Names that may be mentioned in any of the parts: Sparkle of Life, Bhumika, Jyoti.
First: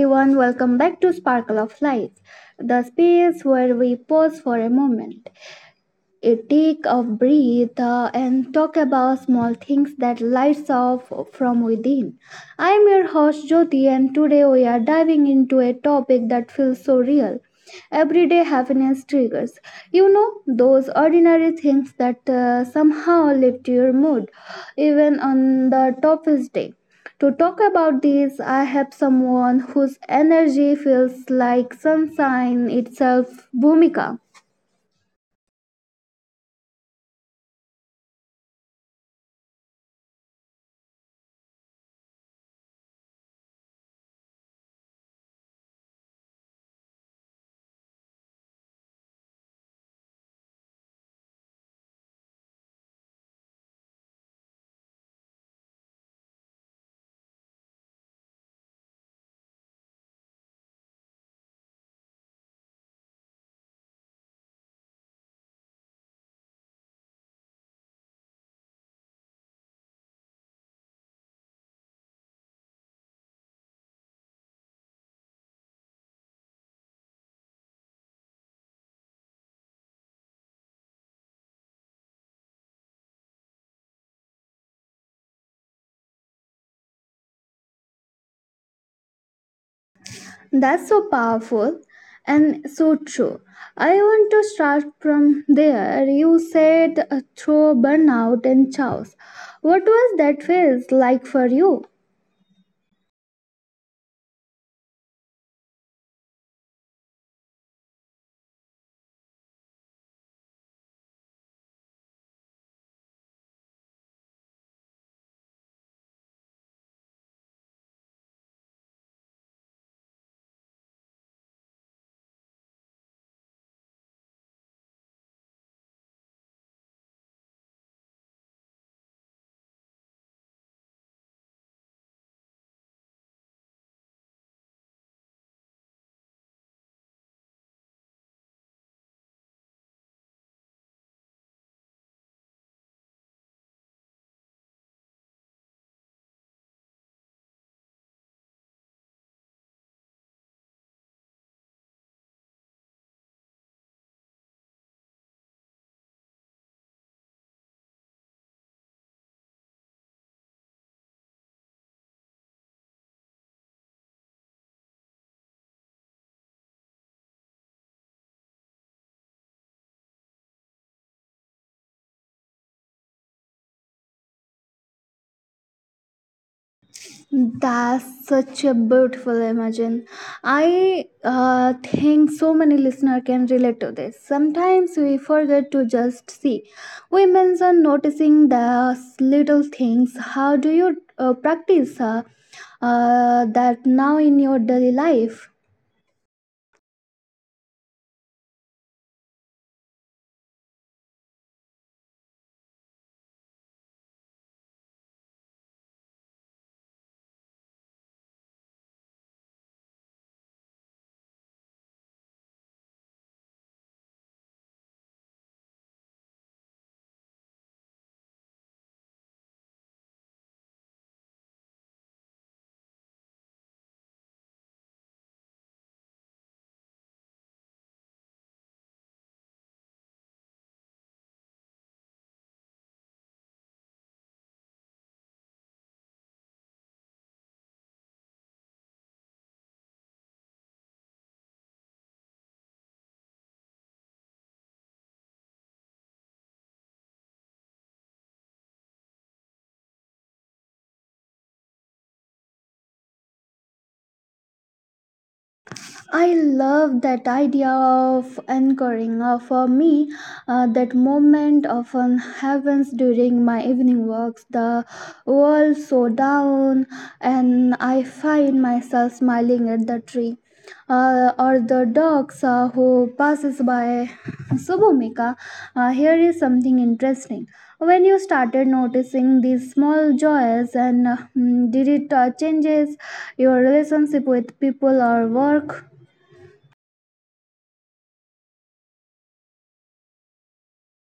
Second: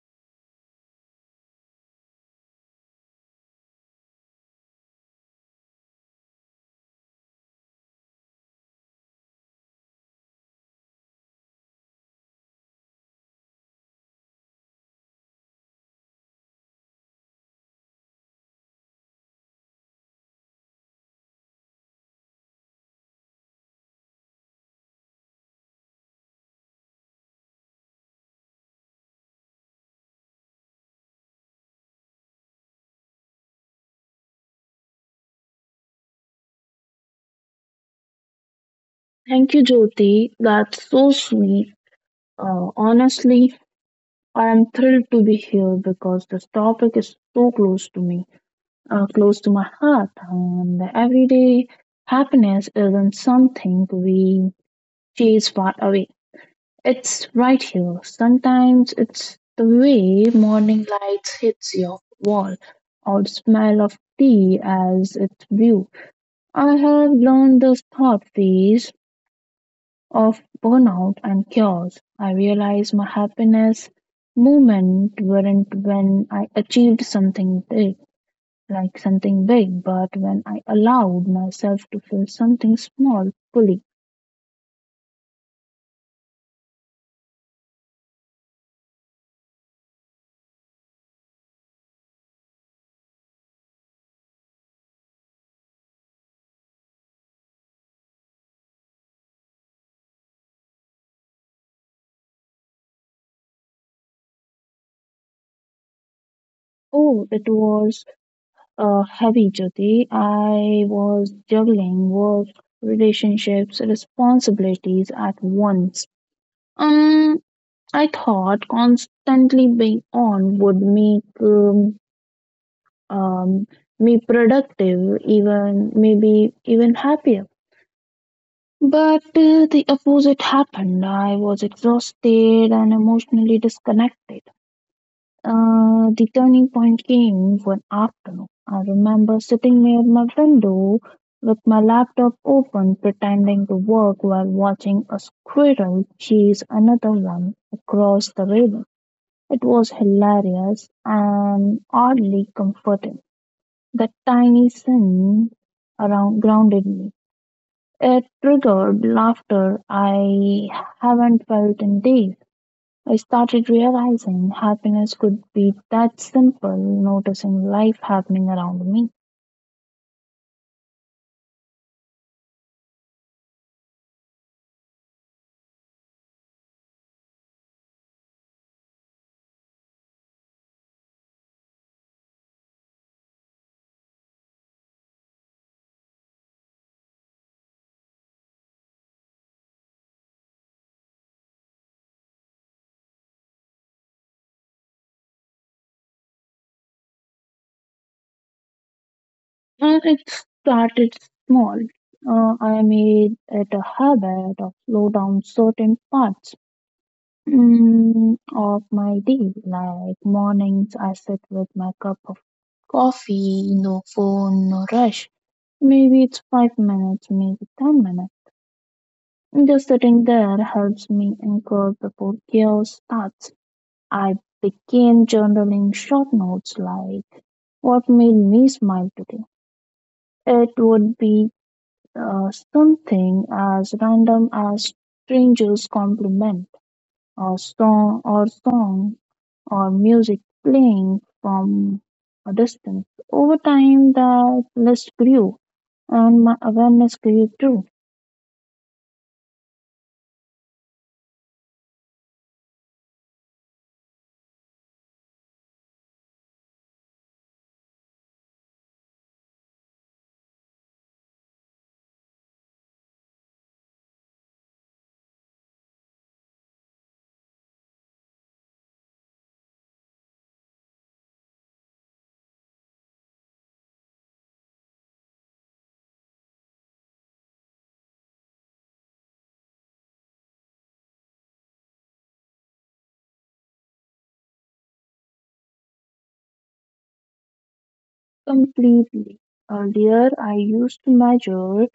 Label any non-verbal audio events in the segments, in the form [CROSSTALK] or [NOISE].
everyone, welcome back to Sparkle of Life, the space where we pause for a moment a take a breath, and talk about small things that lights off from within. I'm your host Jyoti, and today we are diving into a topic that feels so real: everyday happiness triggers, you know, those ordinary things that somehow lift your mood even on the toughest day. To talk about this, I have someone whose energy feels like sunshine itself, Bhumika. Thank you, Jyoti. That's so sweet. Honestly, I am thrilled to be here because this topic is so close to me, close to my heart. And everyday happiness isn't something we chase far away. It's right here. Sometimes it's the way morning light hits your wall, or the smell of tea as it's brewed. I have learned this thought phase of burnout and chaos. I realized my happiness moment weren't when I achieved something big, like something big, but when I allowed myself to feel something small fully. That's so powerful and so true. I want to start from there. You said, through burnout and chaos. What was that phase like for you? Oh, it was heavy, Jyoti. I was juggling work, relationships, responsibilities at once. Um, I thought constantly being on would make um, me productive, even maybe even happier. But the opposite happened. I was exhausted and emotionally disconnected. The turning point came one afternoon. I remember sitting near my window with my laptop open, pretending to work while watching a squirrel chase another one across the river. It was hilarious and oddly comforting. That tiny sin around grounded me. It triggered laughter I haven't felt in days. I started realizing happiness could be that simple, noticing life happening around me. That's such a beautiful imagine. I think so many listener can relate to this. Sometimes we forget to just see. Women's are noticing the little things. How do you practice that now in your daily life? And it started small. I made it a habit of slow down certain parts of my day, like mornings I sit with my cup of coffee, no phone, no rush. Maybe it's 5 minutes, maybe 10 minutes. Just sitting there helps me anchor before chaos starts. I began journaling short notes like what made me smile today. It would be something as random as strangers' compliment, or song, or music playing from a distance. Over time, that list grew, and my awareness grew too. I love that idea of anchoring. For me, that moment often happens during my evening walks. The world so down, and I find myself smiling at the tree, or the dogs who passes by. So, Bhumika, here is something interesting. When you started noticing these small joys, and did it changes your relationship with people or work? Completely. Earlier, I used to measure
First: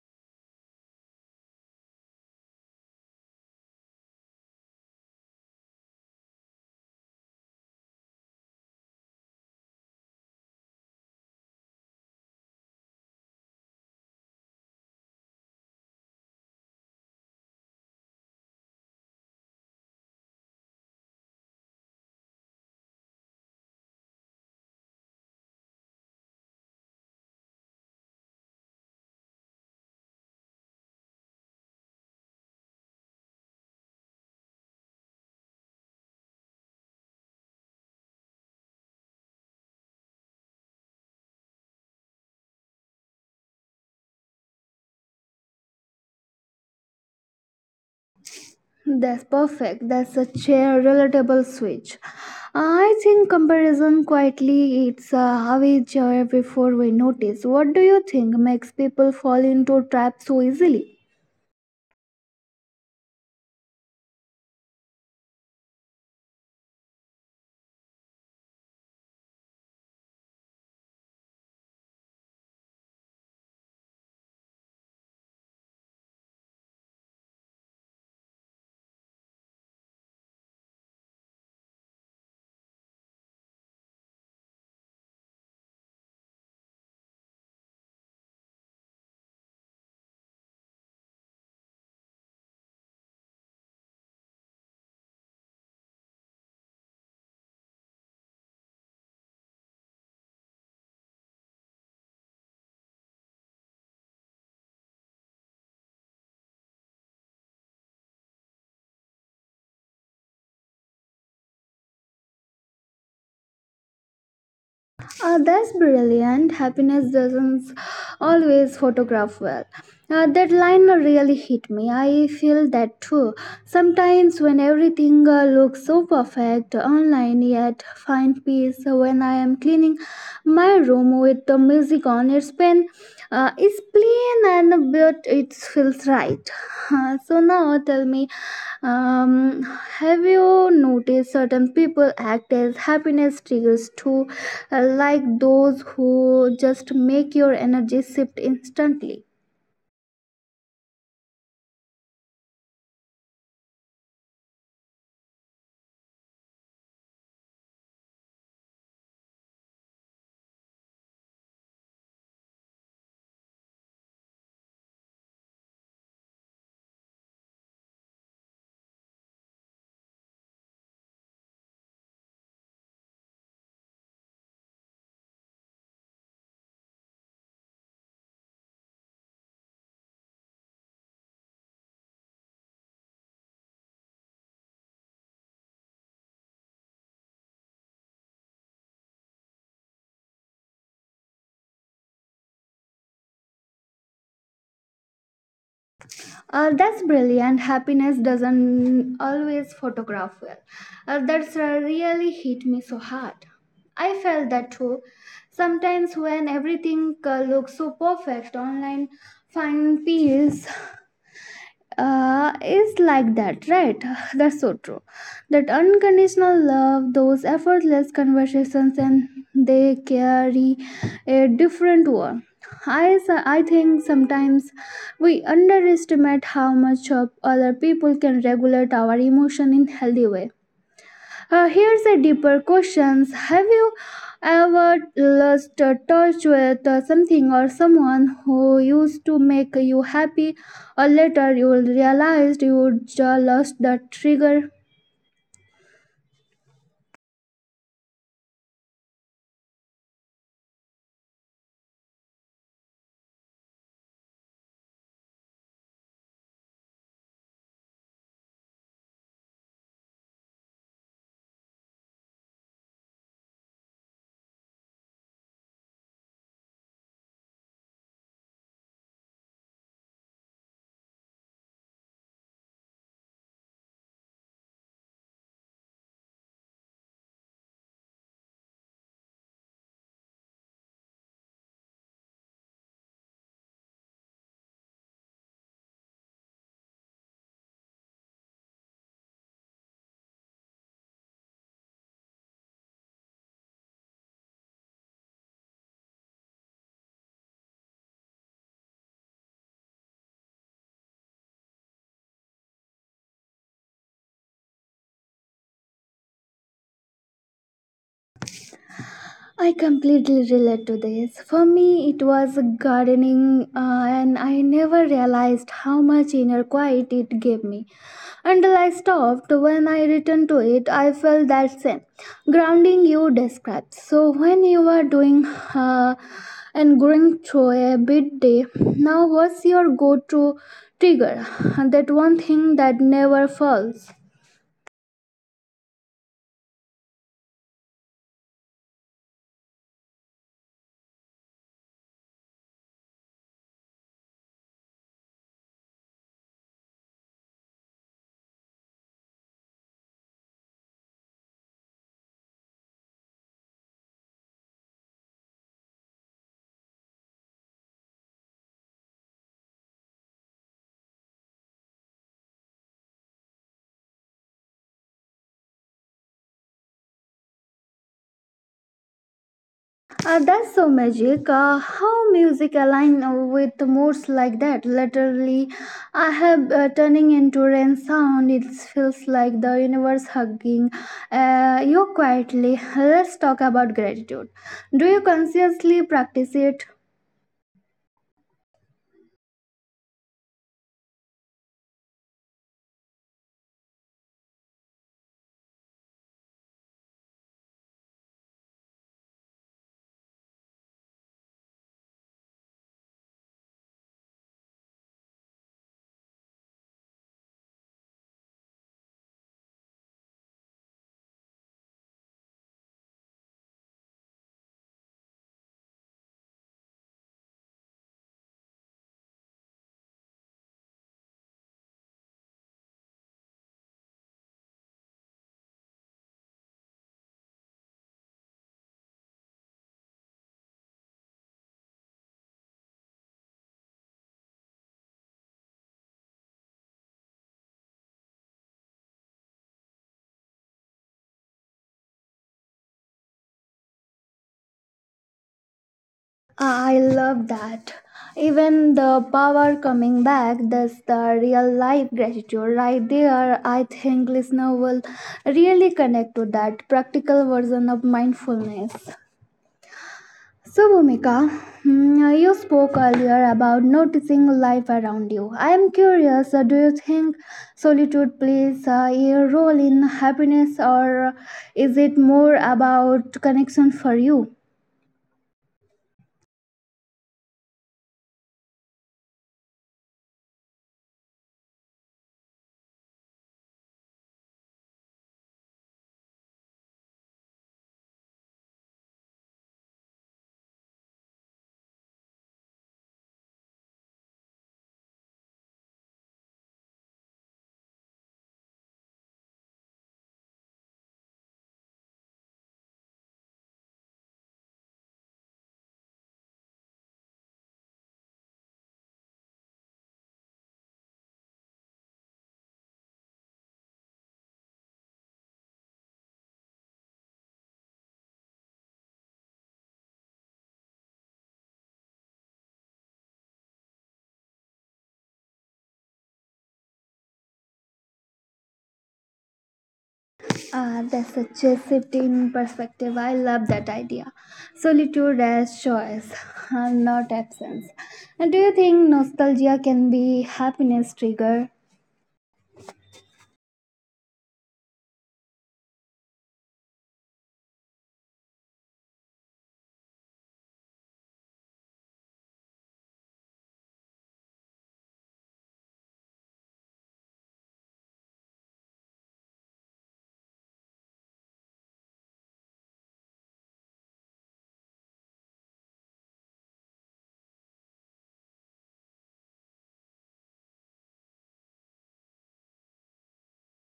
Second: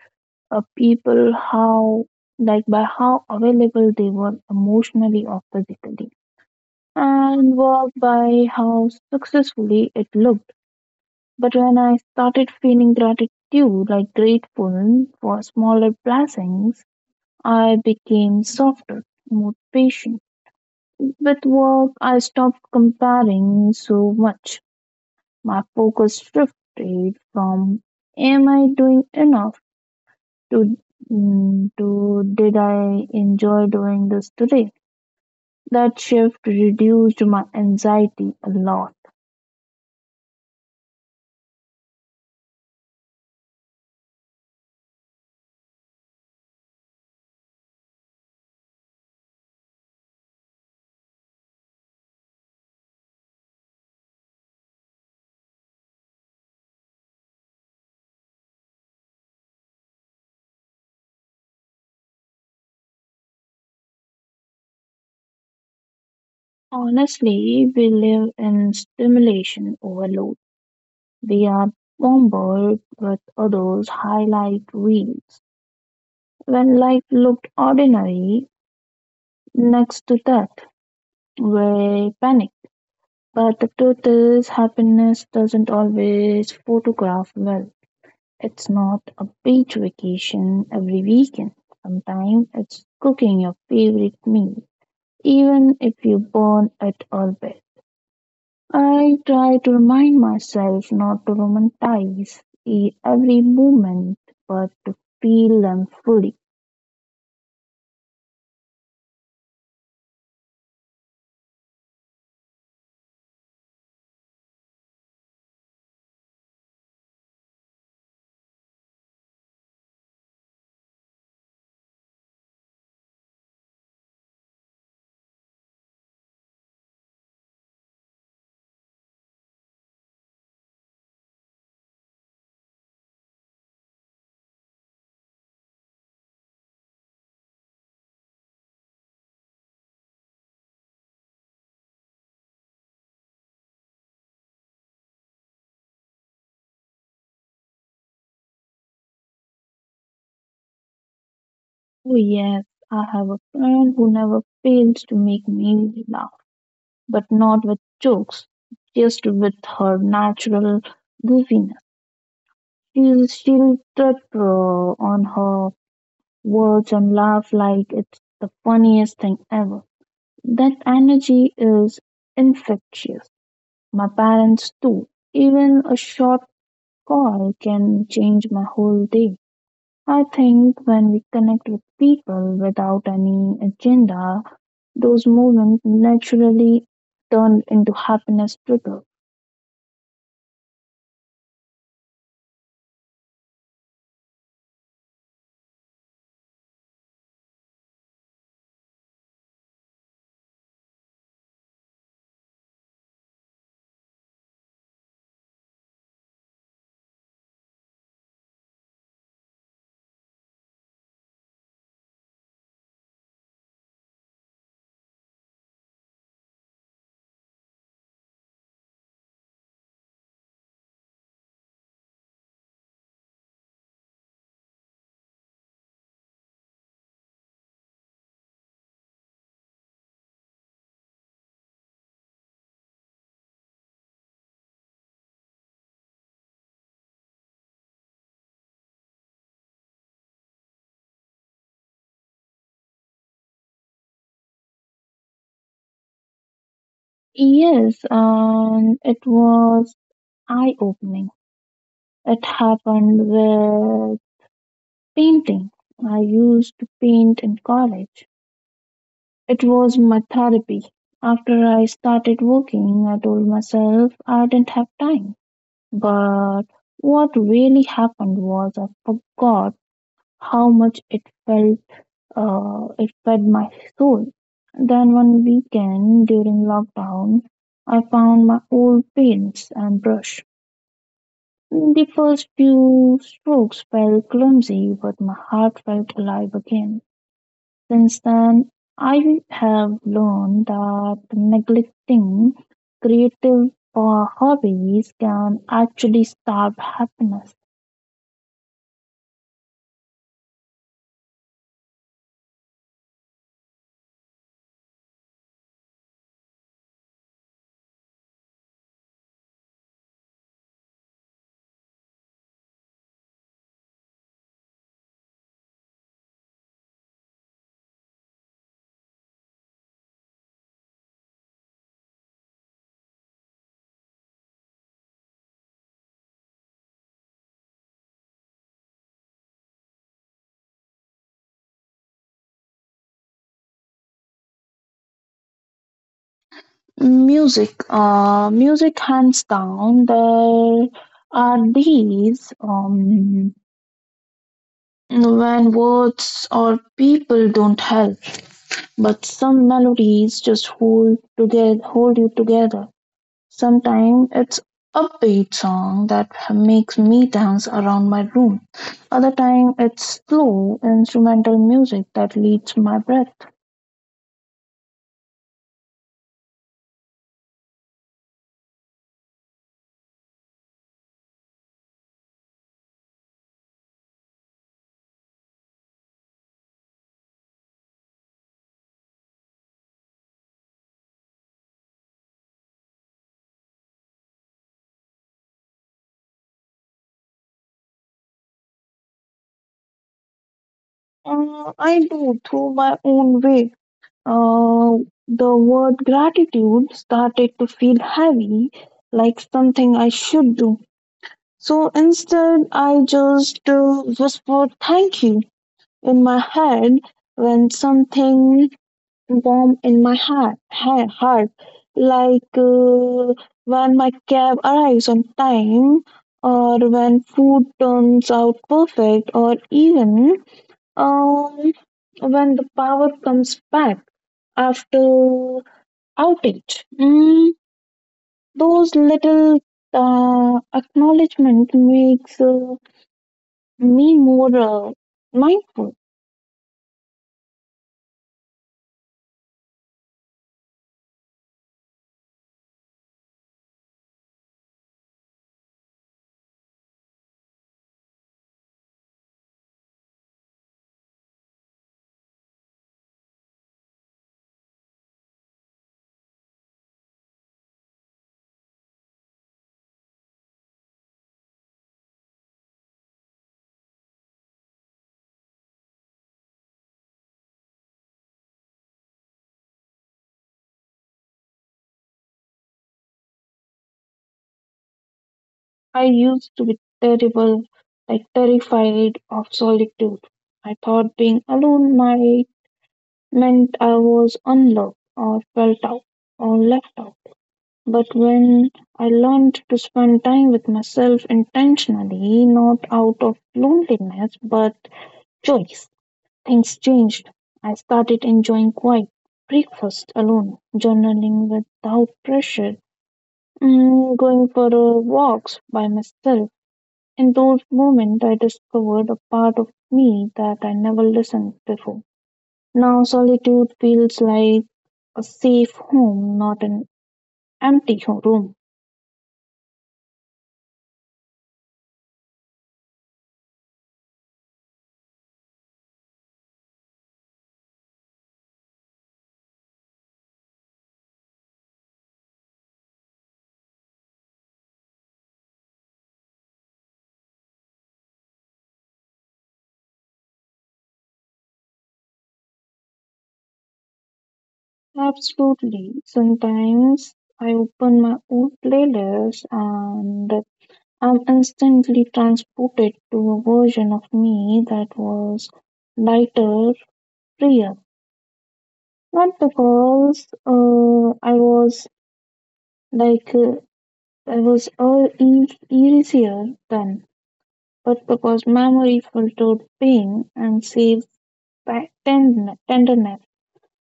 people how, like, by how available they were emotionally or physically, and work by how successfully it looked. But when I started feeling gratitude, like grateful for smaller blessings, I became softer, more patient. With work, I stopped comparing so much. My focus shifted from "Am I doing enough?" to to "Did I enjoy doing this today?" That shift reduced my anxiety a lot. That's perfect. That's such a relatable switch. I think comparison quietly eats heavy joy before we notice. What do you think makes people fall into traps so easily? Honestly, we live in stimulation overload. We are bombarded with others' highlight reels. When life looked ordinary next to that, we panic. But the truth is, happiness doesn't always photograph well. It's not a beach vacation every weekend. Sometimes it's cooking your favorite meal, even if you burn it all bit. I try to remind myself not to romanticize every moment, but to feel them fully. That's brilliant. Happiness doesn't always photograph well. That line really hit me. I feel that too. Sometimes, when everything looks so perfect online, yet find peace when I am cleaning my room with the music on. It's been, it's plain and but it feels right. So now tell me, um, have you noticed certain people act as happiness triggers too, like those who just make your energy shift instantly? Oh, yes, I have a friend who never fails to make me laugh, but not with jokes, just with her natural goofiness. She's sheltered on her words and laugh like it's the funniest thing ever. That energy is infectious. My parents too. Even a short call can change my whole day. I think when we connect with people without any agenda, those moments naturally turn into happiness trigger. That's brilliant. Happiness doesn't always photograph well. That's really hit me so hard. I felt that too. Sometimes when everything looks so perfect online, fine feels, is like that, right? [LAUGHS] [SIGHS] That's so true. That unconditional love, those effortless conversations, and they carry a different one. I think sometimes we underestimate how much of other people can regulate our emotion in healthy way. Here's a deeper question. Have you ever lost touch with something or someone who used to make you happy, or later you realized you just lost the trigger? Yes, and it was eye opening. It happened where Painting. I used to paint in college. It was my therapy. After I started working, I told myself I didn't have time. But what really happened was I forgot how much it felt, it fed my soul. Then one weekend during lockdown, I found my old paints and brush. The first few strokes felt clumsy, but my heart felt alive again. Since then, I have learned that neglecting creative hobbies can actually starve happiness. I completely relate to this. For me, it was gardening, and I never realized how much inner quiet it gave me until I stopped. When I returned to it, I felt that same grounding you described. So, when you are doing, and going through a big day, now what's your go to trigger? That one thing that never falls. Music, hands down. There are days when words or people don't help, but some melodies just hold together, hold you together. Sometimes it's upbeat song that makes me dance around my room. Other time it's slow instrumental music that leads my breath. That's so magic. How music align with the moods like that? Literally, I have, turning into rain sound. It feels like the universe hugging you quietly. Let's talk about gratitude. Do you consciously practice it? I do through my own way. The word gratitude started to feel heavy, like something I should do. So instead, I just whisper thank you in my head when something warm in my heart. Like when my cab arrives on time, or when food turns out perfect, or even um, when the power comes back after outage. Those little acknowledgement makes me more uh, mindful. I love that. Even the power coming back, that's the real life gratitude right there. I think listener will really connect to that practical version of mindfulness. So, Bhumika, you spoke earlier about noticing life around you. I am curious, do you think solitude plays a role in happiness, or is it more about connection for you? I used to be terrible, like terrified of solitude. I thought being alone might meant I was unloved or felt out or left out. But when I learned to spend time with myself intentionally, not out of loneliness but choice, things changed. I started enjoying quiet breakfast alone, journaling without pressure, going for walks by myself. In those moments, I discovered a part of me that I never listened before. Now, solitude feels like a safe home, not an empty room. That's such a shift in perspective. I love that idea. Solitude as choice, [LAUGHS] not absence. And do you think nostalgia can be happiness trigger? Absolutely. Sometimes I open my old playlist and I'm instantly transported to a version of me that was lighter, freer. Not because I was like I was all easier then, but because memory filtered pain and saved tenderness.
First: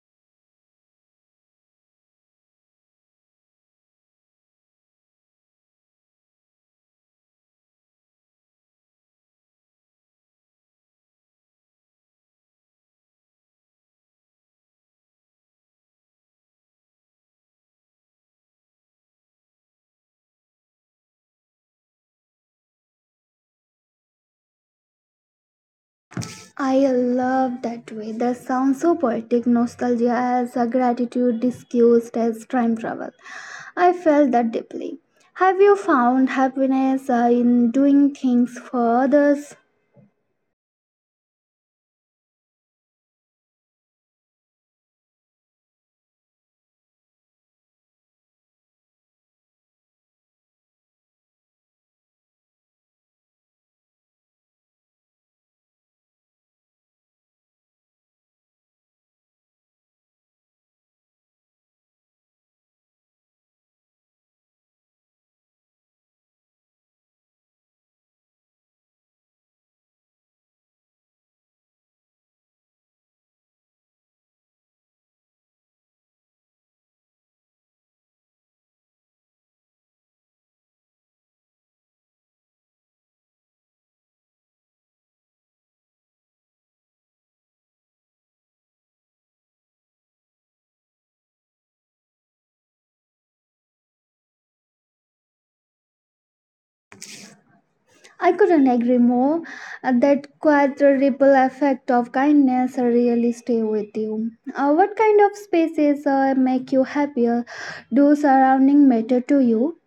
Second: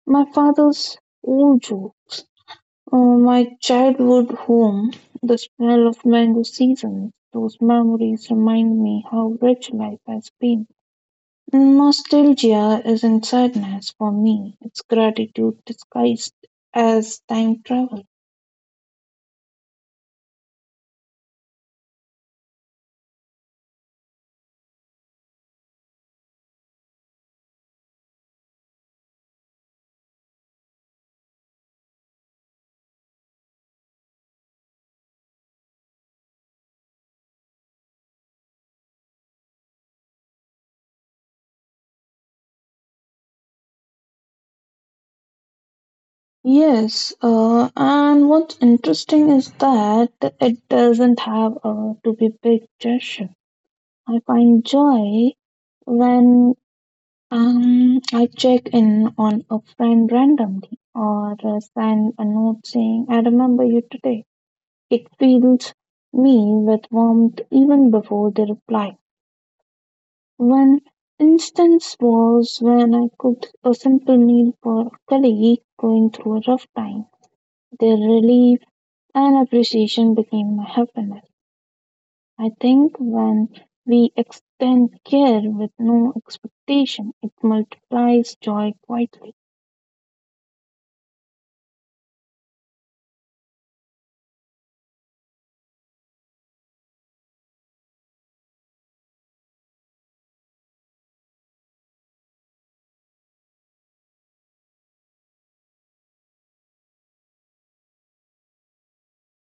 My father's old jokes, my childhood home, the smell of mango season, those memories remind me how rich life has been. Nostalgia isn't sadness for me, it's gratitude disguised as time travel. I love that way. That sounds so poetic. Nostalgia as a gratitude disguised as time travel. I felt that deeply. Have you found happiness in doing things for others? Yes, and what's interesting is that it doesn't have to be big gesture. I find joy when I check in on a friend randomly or send a note saying, I remember you today. It fills me with warmth even before they reply. One instance was when I cooked a simple meal for a colleague going through a rough time. Their relief and appreciation became my happiness. I think when we extend care with no expectation, it multiplies joy quietly. I couldn't agree more. That quiet ripple effect of kindness really stay with you. What kind of spaces make you happier? Do surrounding matter to you?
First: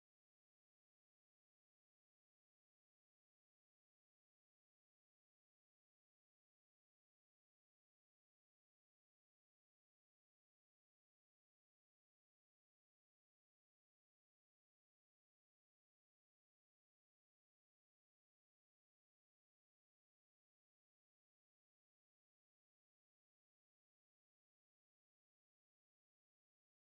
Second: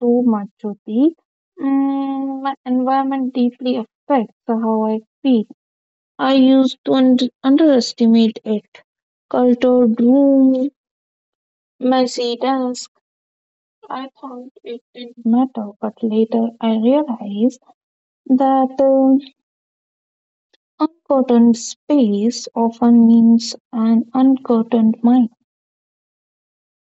So much of my environment deeply affects how I feel. I used to underestimate it. Cluttered room, messy desk. I thought it didn't matter, but later I realized that uncurtained space often means an uncurtained mind.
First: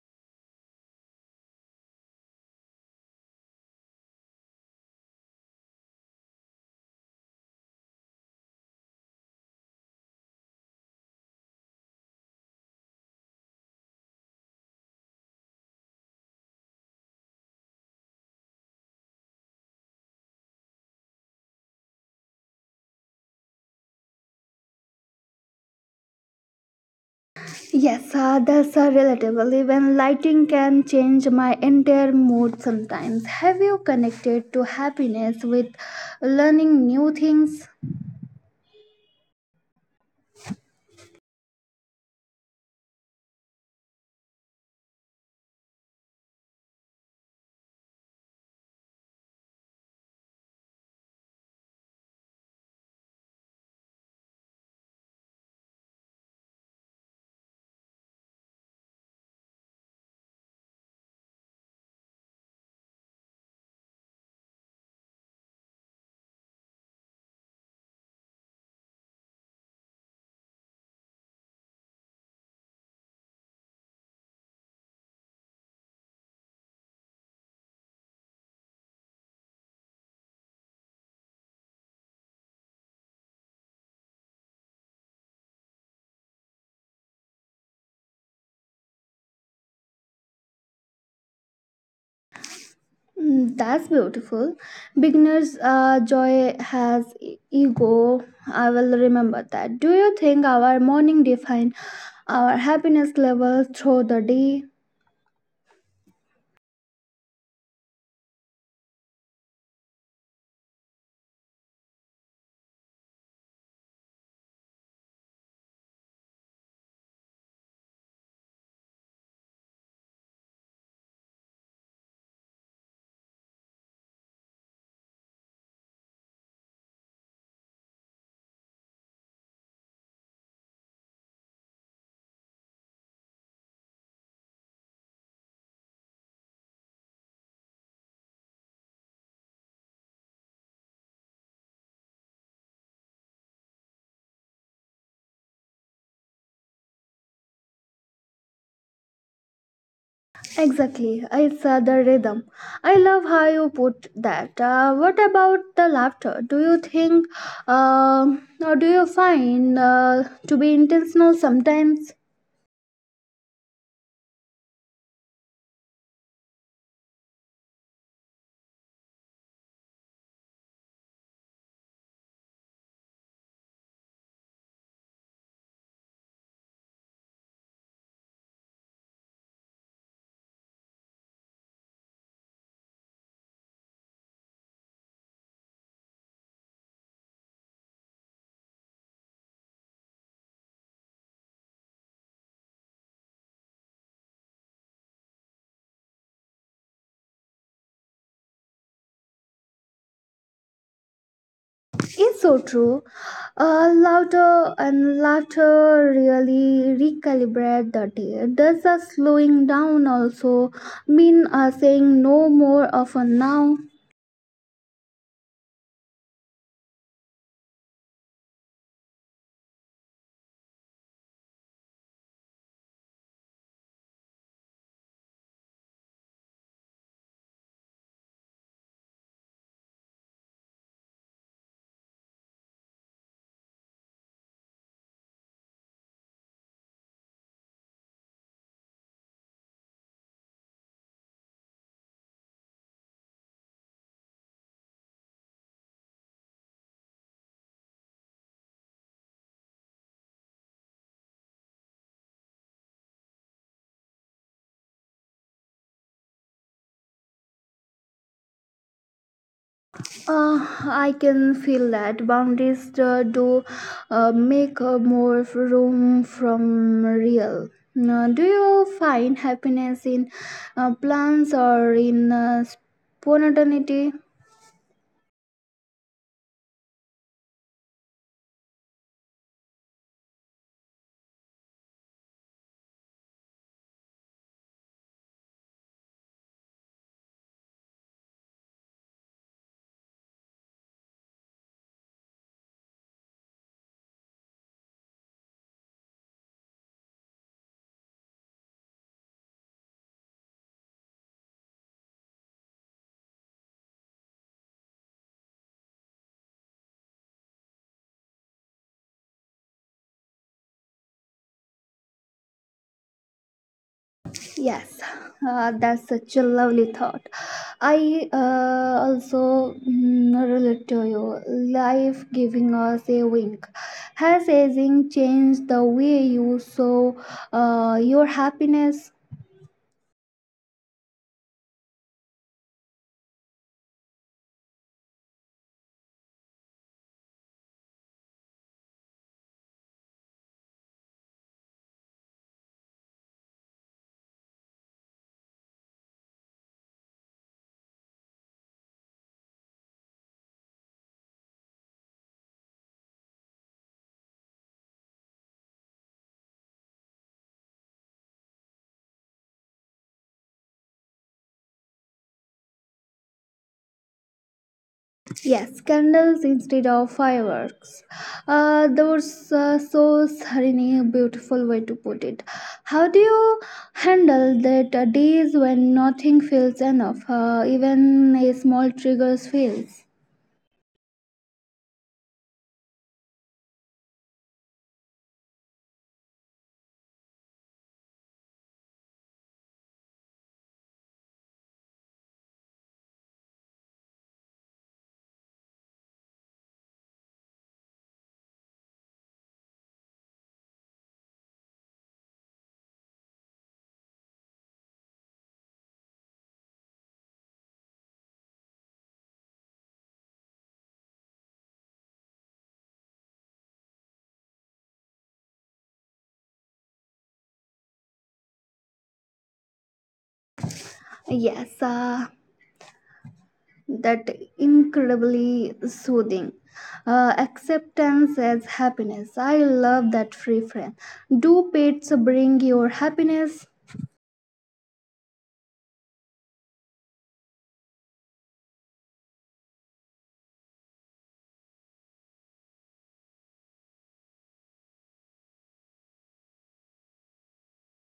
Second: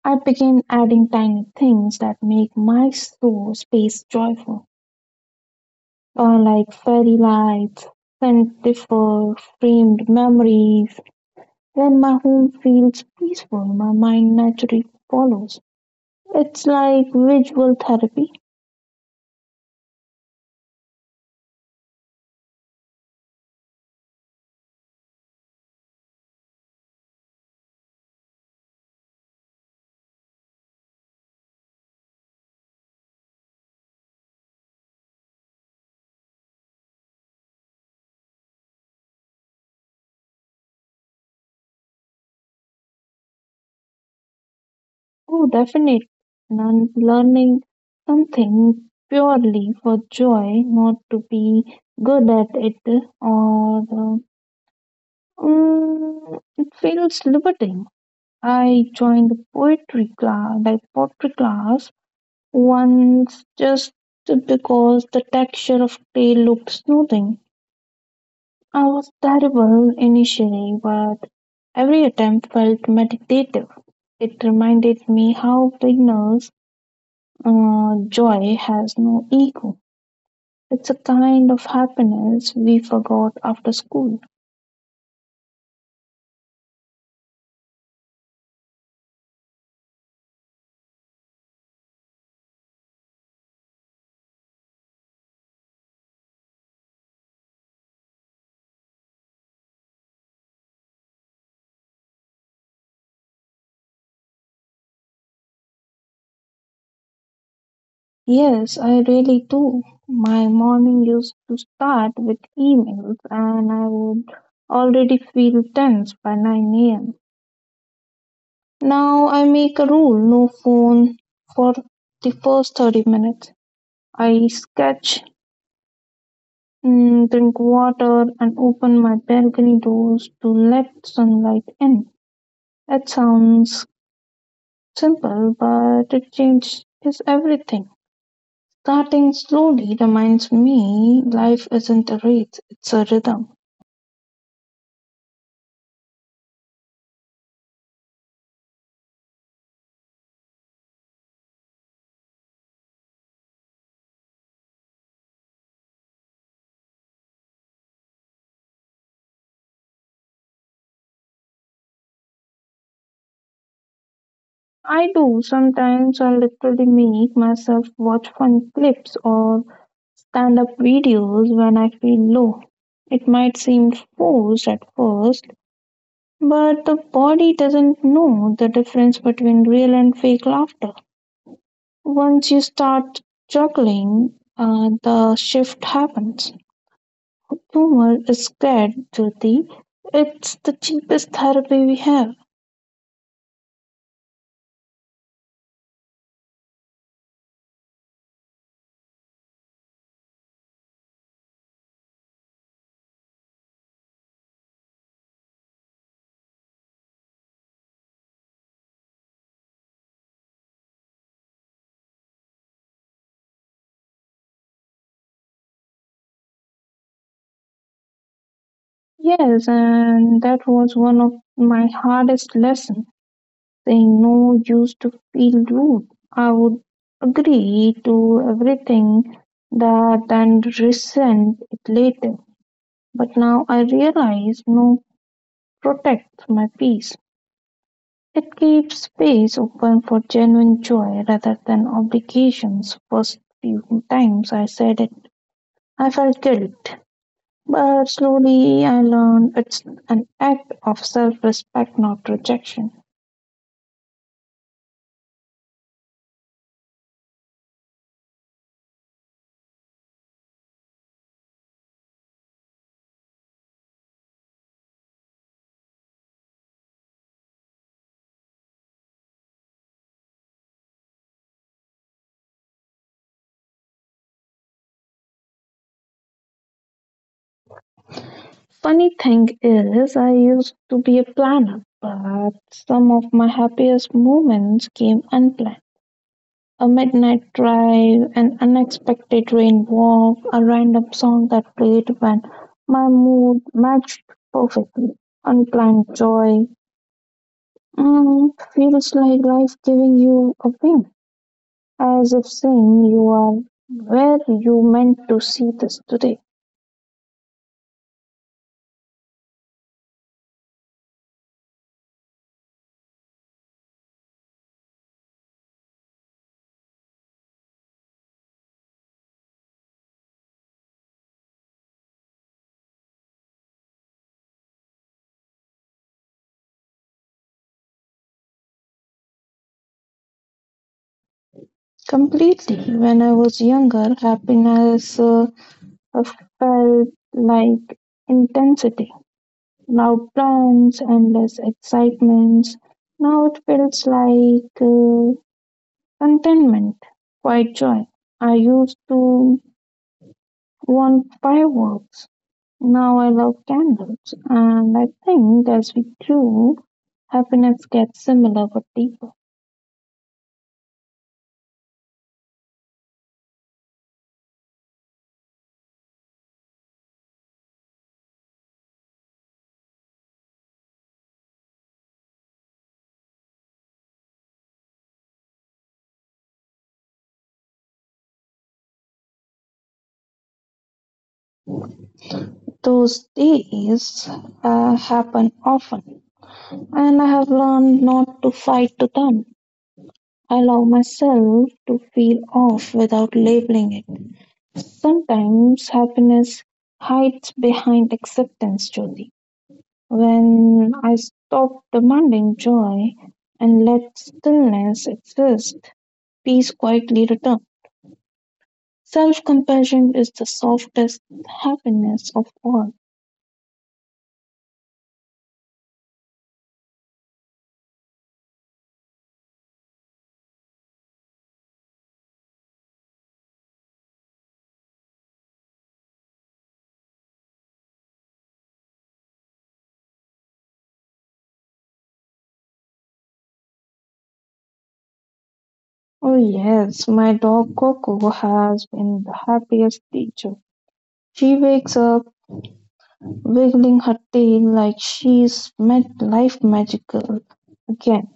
I begin adding tiny things that make my slow space joyful, like fairy lights, scented framed memories. When my home feels peaceful, my mind naturally follows. It's like visual therapy. Yes, that's relatable. Even lighting can change my entire mood sometimes. Have you connected to happiness with learning new things? Oh, definitely. Learning something purely for joy, not to be good at it or it feels liberating. I joined the poetry class, like pottery class, once just because the texture of clay looked soothing. I was terrible initially, but every attempt felt meditative. It reminded me how beginners' joy has no ego. It's a kind of happiness we forgot after school. Mm, that's beautiful. Beginner's joy has ego. I will remember that. Do you think our morning define our happiness level through the day? Yes, I really do. My morning used to start with emails, and I would already feel tense by 9 a.m. Now I make a rule no phone for the first 30 minutes. I sketch, drink water, and open my balcony doors to let sunlight in. That sounds simple, but it changes everything. Starting slowly reminds me life isn't a race, it's a rhythm. Exactly, it's the rhythm. I love how you put that. What about the laughter? Do you think, um, or do you find to be intentional sometimes? I do. Sometimes I literally make myself watch fun clips or stand up videos when I feel low. It might seem forced at first, but the body doesn't know the difference between real and fake laughter. Once you start juggling, the shift happens. Boomer is scared, guilty. It's the cheapest therapy we have. It's so true. Laughter and laughter really recalibrate the day. Does the slowing down also mean saying no more often now? Yes, and that was one of my hardest lessons. Saying no used to feel rude. I would agree to everything that and resent it later. But now I realize no protects my peace. It keeps space open for genuine joy rather than obligations. First few times I said it I felt guilt, but slowly I learned it's an act of self respect, not rejection. I can feel that boundaries do make more f- room from real. Now, do you find happiness in plans or in spontaneity? Funny thing is, I used to be a planner, but some of my happiest moments came unplanned. A midnight drive, an unexpected rain walk, a random song that played when my mood matched perfectly. Unplanned joy feels like life giving you a wink. As if saying, You are where you meant to see this today. Yes, that's such a lovely thought. I also relate to you. Life giving us a wink. Has aging changed the way you saw your happiness? Completely. When I was younger, happiness felt like intensity, loud plans, endless excitements. Now it feels like contentment, quiet joy. I used to want fireworks. Now I love candles. And I think as we grew, happiness gets similar but deeper. Yes, candles instead of fireworks. That was, so serene, a beautiful way to put it. How do you handle that days when nothing feels enough, even a small trigger fails. Those days happen often, and I have learned not to fight to them. I allow myself to feel off without labeling it. Sometimes happiness hides behind acceptance, Jyoti. When I stop demanding joy and let stillness exist, peace quietly returns. Self compassion is the softest happiness of all. Yes, that incredibly soothing. Acceptance as happiness. I love that free frame. Do pets bring your happiness? Oh, yes, my dog Coco has been the happiest creature. She wakes up wiggling her tail like she's met life magical again.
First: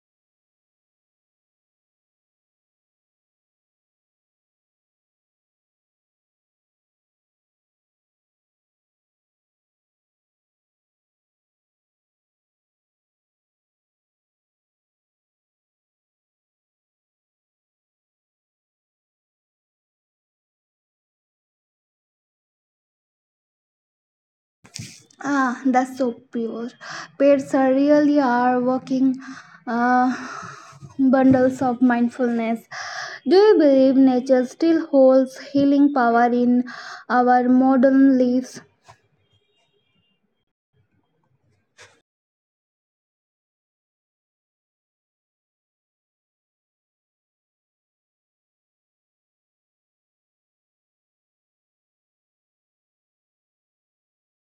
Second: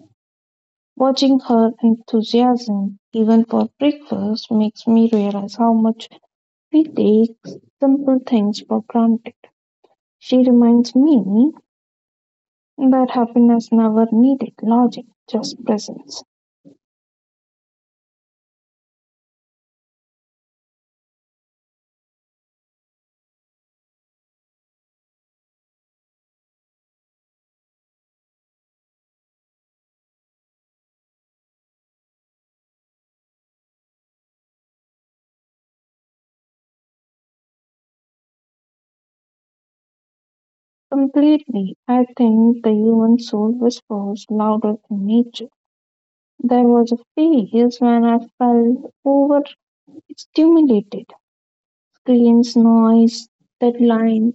Watching her enthusiasm, even for breakfast, makes me realize how much we take simple things for granted. She reminds me that happiness never needed logic, just presence. Ah, that's so pure. Pets are really are walking uh, bundles of mindfulness. Do you believe nature still holds healing power in our modern lives? Completely, I think the human soul whispers louder than nature. There was a phase when I felt overstimulated. Screens, noise, deadlines.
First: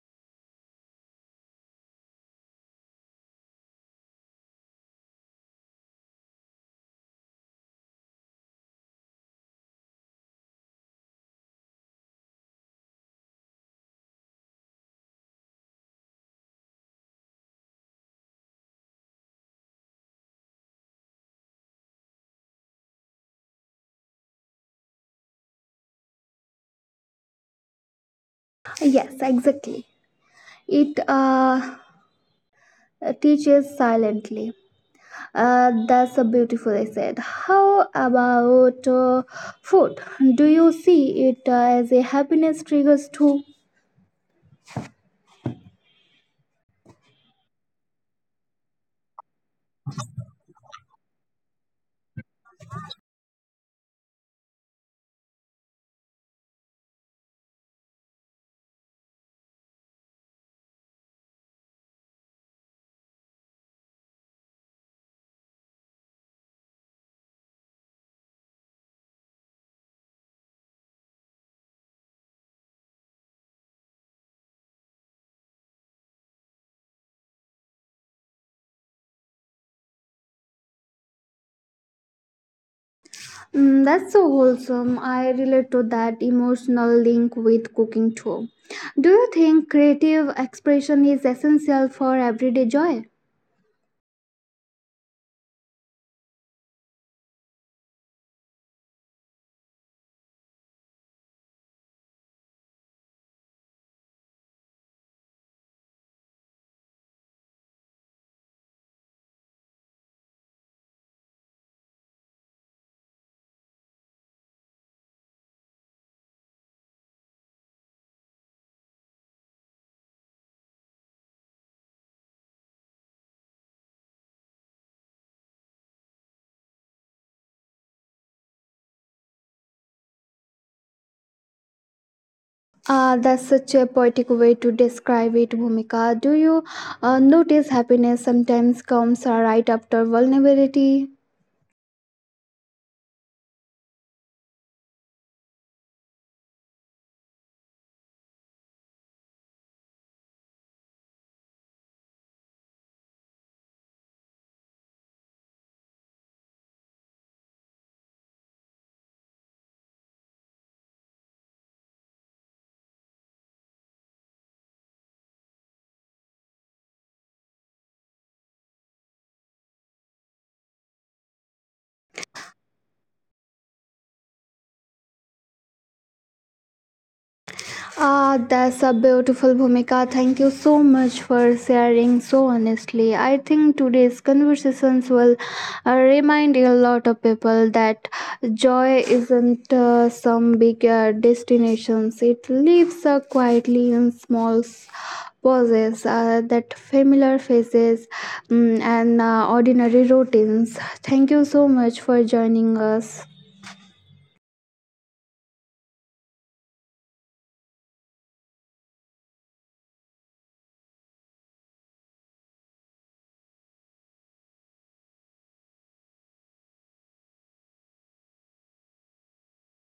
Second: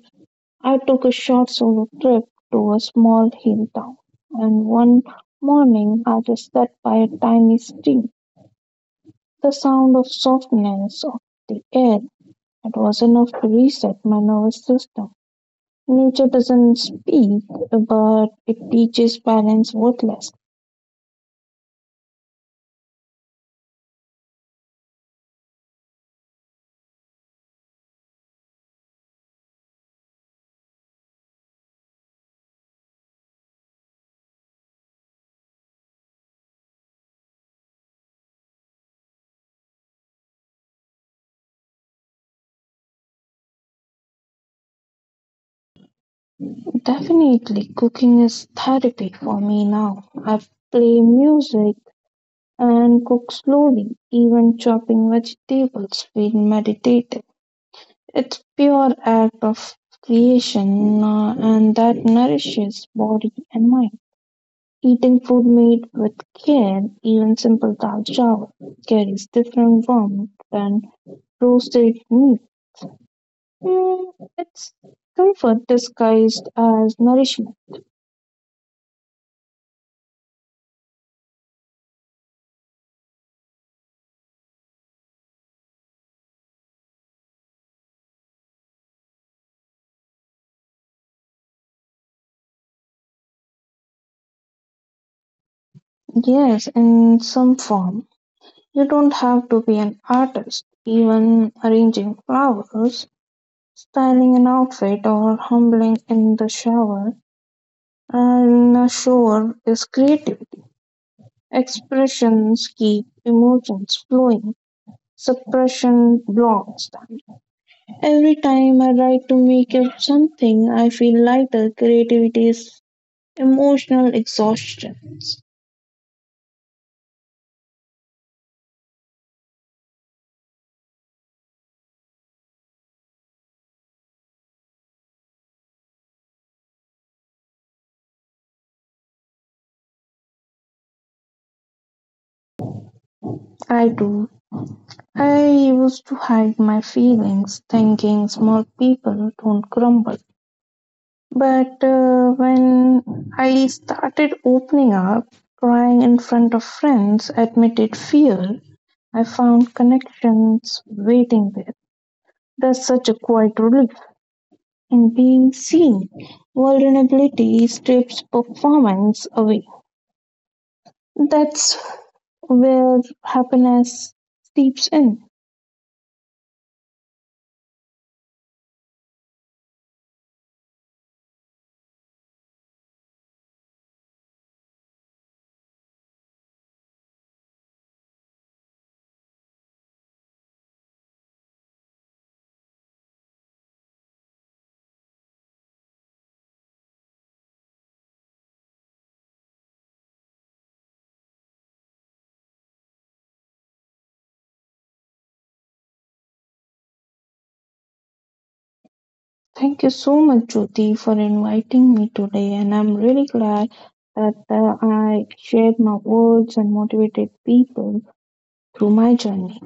I took a short solo trip to a small hill town, and one morning I just sat by a tiny stream. The sound of softness of the air it was enough to reset my nervous system. Nature doesn't speak, but it teaches balance worthless. Yes, exactly. It teaches silently. That's a beautifully said. How about food? Do you see it as a happiness triggers too? Definitely, cooking is therapy for me now. I play music and cook slowly. Even chopping vegetables feel meditative. It's pure act of creation, and that nourishes body and mind. Eating food made with care, even simple dal chawal, carries different warmth than roasted meat. Mm, it's comfort disguised as nourishment. Mm, that's so wholesome. I relate to that emotional link with cooking too. Do you think creative expression is essential for everyday joy? Yes, in some form. You don't have to be an artist. Even arranging flowers, styling an outfit, or humbling in the shower and a shower is creativity. Expressions keep emotions flowing. Suppression blocks them. Every time I write to make up something, I feel lighter. Creativity is emotional exhaustion. That's such a poetic way to describe it, Bhumika. Do you notice happiness sometimes comes right after vulnerability? I do. I used to hide my feelings, thinking small people don't crumble. But when I started opening up, crying in front of friends, admitted fear, I found connections waiting there. There's such a quiet relief in being seen. Vulnerability strips performance away. That's where happiness seeps in. Ah, that's a beautiful Bhumika. Thank you so much for sharing so honestly. I think today's conversations will remind a lot of people that joy isn't some big destinations. It lives quietly in small pauses that familiar faces, and ordinary routines. Thank you so much for joining us. Thank you so much, Jyoti, for inviting me today. And I'm really glad that I shared my words and motivated people through my journey.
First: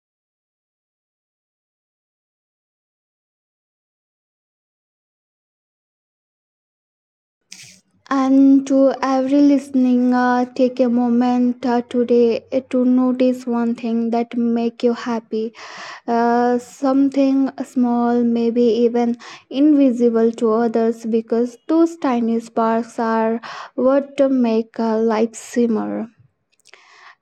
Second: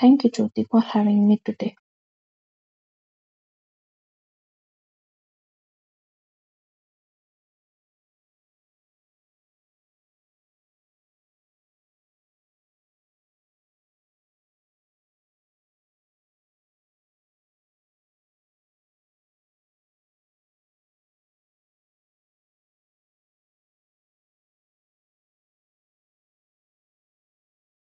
Thank you, Jyoti, for having me today. And to every listening, take a moment today to notice one thing that make you happy. Something small, maybe even invisible to others, because those tiny sparks are what make life simmer.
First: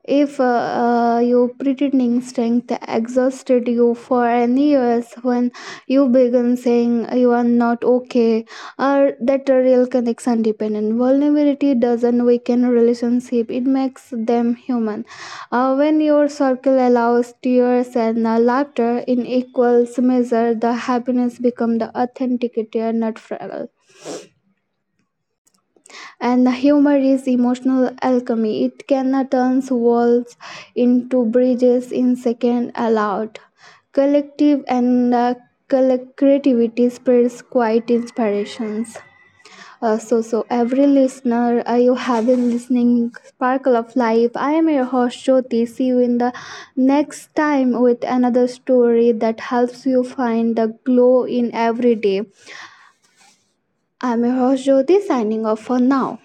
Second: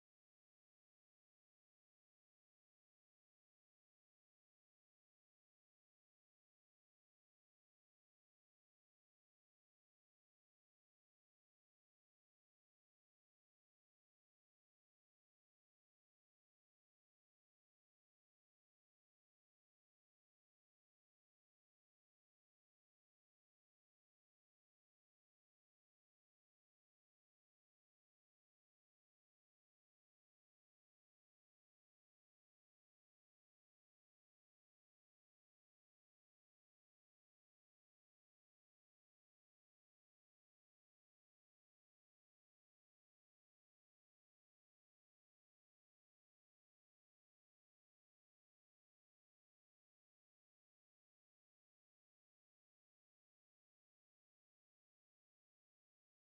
If your pretending strength exhausted you for any years, when you begin saying you are not okay, or that a real connection dependent vulnerability doesn't weaken relationship; it makes them human. When your circle allows tears and laughter in equal measure, the happiness become the authenticity, not fragile. And humor is emotional alchemy. It can turn walls into bridges in second allowed. Collective and creativity spreads quite inspirations. So every listener, you have been listening Sparkle of Life. I am your host Jyoti. See you in the next time with another story that helps you find the glow in every day. I am your host Jyoti, signing off for now.